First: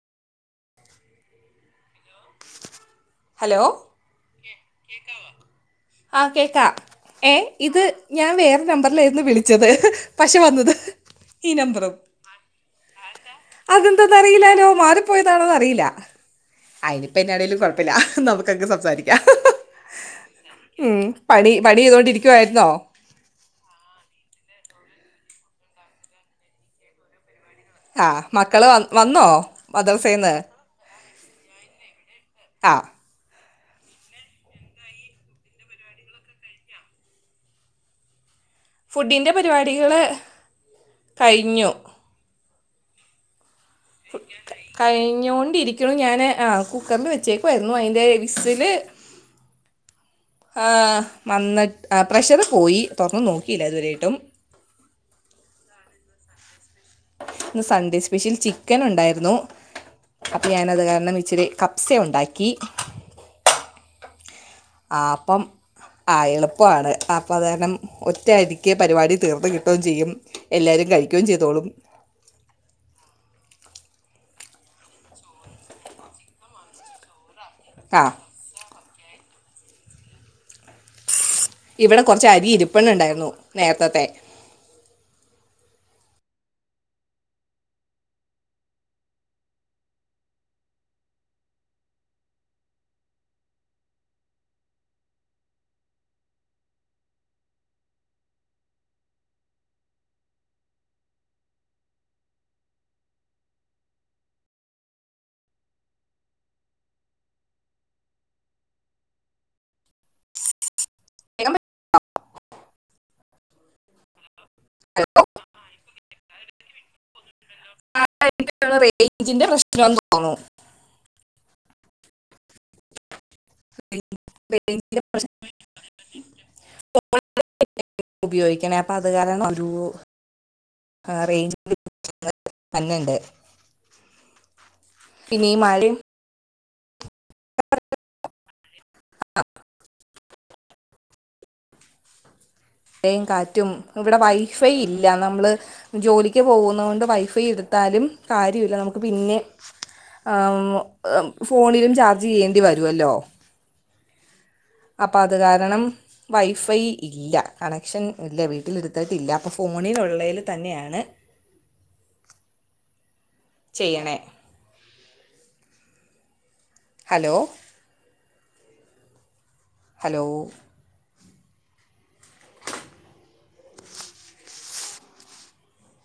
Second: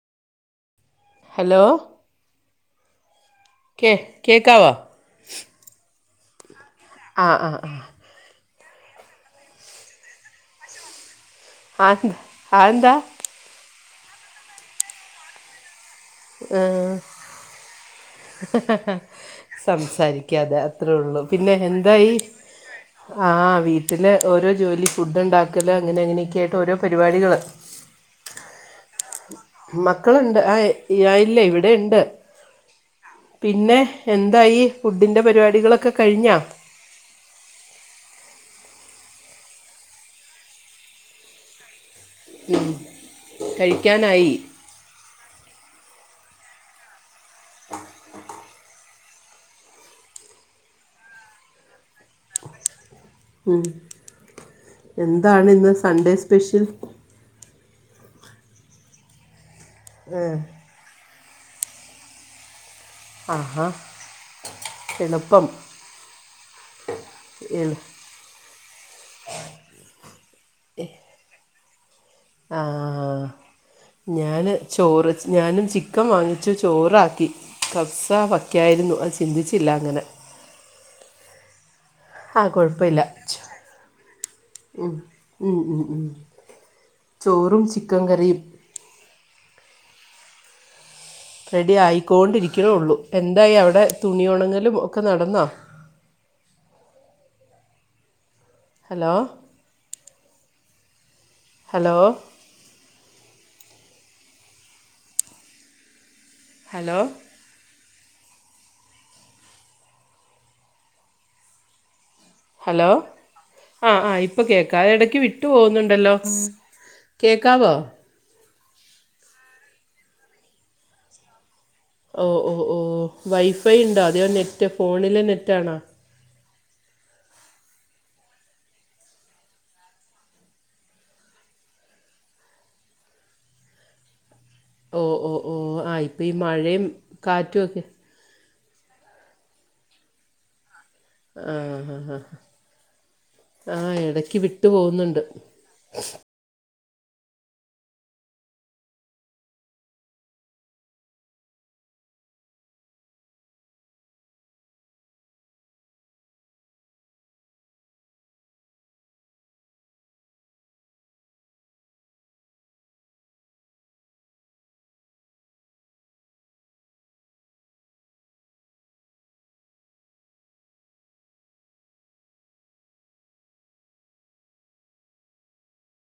Hello. Hello. കേ കേക്കാവോ? കേക്കാവോ? ആഹ് കേക്കാം ആ ഏഹ് ആ ആ ഇത് ഞാൻ വേറെ നമ്പറിലായിരുന്നു വിളിച്ചത് പക്ഷെ വന്നത്. ഈ നമ്പറോ? ആന്താ ആന്താ അതെന്താ അറിയില്ലല്ലോ മാറിപ്പോയതാണോന്ന് അറിയില്ല. അയിനിപ്പം എന്നാണെലും കൊഴപ്പില്ല നമുക്ക് അങ്ങ് സംസാരിക്കാം. സംസാരിക്കാതെ അത്രേ ഉം, ഉള്ളു പണി പിന്നെ പണി എന്തായി. ചെയ്തുകൊണ്ടിരിക്കുവായിരുന്നോ ആഹ് വീട്ടില് ഓരോ ജോലി ഫുഡ് ഉണ്ടാക്കൽ അങ്ങനെ എങ്ങനെയൊക്കെയായിട്ട് ഓരോ പരിപാടികള്. ആഹ് മക്കള് വ വന്നോ? മദ്രസേന്ന് മക്കളുണ്ട് ആയില്ല ഇവിടെയുണ്ട്. ആഹ്. പിന്നെ എന്തായി ഫുഡിൻ്റെ പരിപാടികളൊക്കെ കഴിഞ്ഞോ. ഫുഡിൻ്റെ പരിപാടികള് കഴിഞ്ഞു. ഉം കഴിക്കാനായി. കഴിഞ്ഞോണ്ടിരിക്ക്ണു ഞാൻ ആഹ് കുക്കറിൽ വെച്ചേക്കു ആയിരുന്നു അതിൻ്റെ വിസില്. ആഹ് വന്നിട്ട് പ്രഷറ് പോയി തുറന്ന് ഉം നോക്കിയില്ല ഇതുവരെ ആയിട്ടും. എന്താണ് ഇന്ന് സൺഡേ സ്പെഷ്യൽ ഇ സൺഡേ സ്പെഷ്യൽ ചിക്കൻ ഉണ്ടായിരുന്നു ഏ, അപ്പൊ ഞാന അത് കാരണം ഇച്ചിരി കപ്പ സേ ഉണ്ടാക്കി ഹാഹാ ആപ്പം ആ എളുപ്പാണ് അപ്പം അതാരണം എളു ഒറ്റായിരിക്കും ക്കെ പരിപാടി തീർത്ത് കിട്ടുകയും ചെയ്യും എല്ലാവരും കഴിക്കുകയും ചെയ്തോളും ആഹ ഞാൻ ചോറ് ഞാനും ചിക്കൻ വാങ്ങിച്ചു ചോറാക്കി ആ കഫ്സ വക്കായിരുന്നു അത് ചിന്തിച്ചില്ല അങ്ങനെ ഇവിടെ കൊറച്ച ആ അരി ഇരിപ്പെണ്ണ ണ്ടായിരുന്നു നേരത്തെത്തെ ഉ ഉ ഉ ഉ ചോറും ചിക്കൻ കറിയും റെഡി ആയിക്കൊണ്ടിരിക്ണോള്ളൂ എന്തായി അവിടെ തുണിയുണക്കൽ ഒക്കെ നടന്നോ ഹലോ ഹലോ ഹലോ കേക്കാ പറ്റിയില്ല ഹലോ ആ ആ ഇപ്പൊ കേക്കാ എടക്ക് വിട്ടു പോകുന്നുണ്ടല്ലോ കേക്കാവോ എ റേഞ്ചിന്റെറെ പ്രശ്നം എെന്ന് തോന്നുന്നു [inaudible] ഓഹ് ഓഹ് ഓഹ് വൈഫൈ ഉണ്ടോ അതെയോ നെറ്റ് റേഞ്ചിന്റെ ഫോണിലെ പ്രശ്നം നെറ്റാണോ [unintelligible] ഉപയോഗിക്കണേ അപ്പം അതു കാരണം ആ റേച് [unintelligible] തന്നെണ്ട് പിന്നെ ഈ മഴിം അപ്പം ഈ മഴയും കാറ്റുമൊക്കെ ആഹ ആ ആ കാറ്റും ആ ഇവിടെ ഇടയ്ക്ക് വിട്ടു വൈഫൈ ഇല്ല പോകുന്നുണ്ട് നമ്മള് ജോലി പോകുന്ന കൊണ്ട് വൈഫൈ എടുത്താലും കാര്യമില്ല നമുക്ക് പിന്നെ ആ ഫോണിലും ചാർജ് ചെയ്യേണ്ടി വരുവല്ലോ അപ്പൊ അത് കാരണം വൈഫൈ ഇല്ല കണക്ഷൻ ഇല്ല വീട്ടിലെടുത്തായിട്ട് ഇല്ല അപോൾ ഫോണിലുള്ളതിൽ തന്നെയാണ് ചെയ്യണേ ഹലോ ഹലോ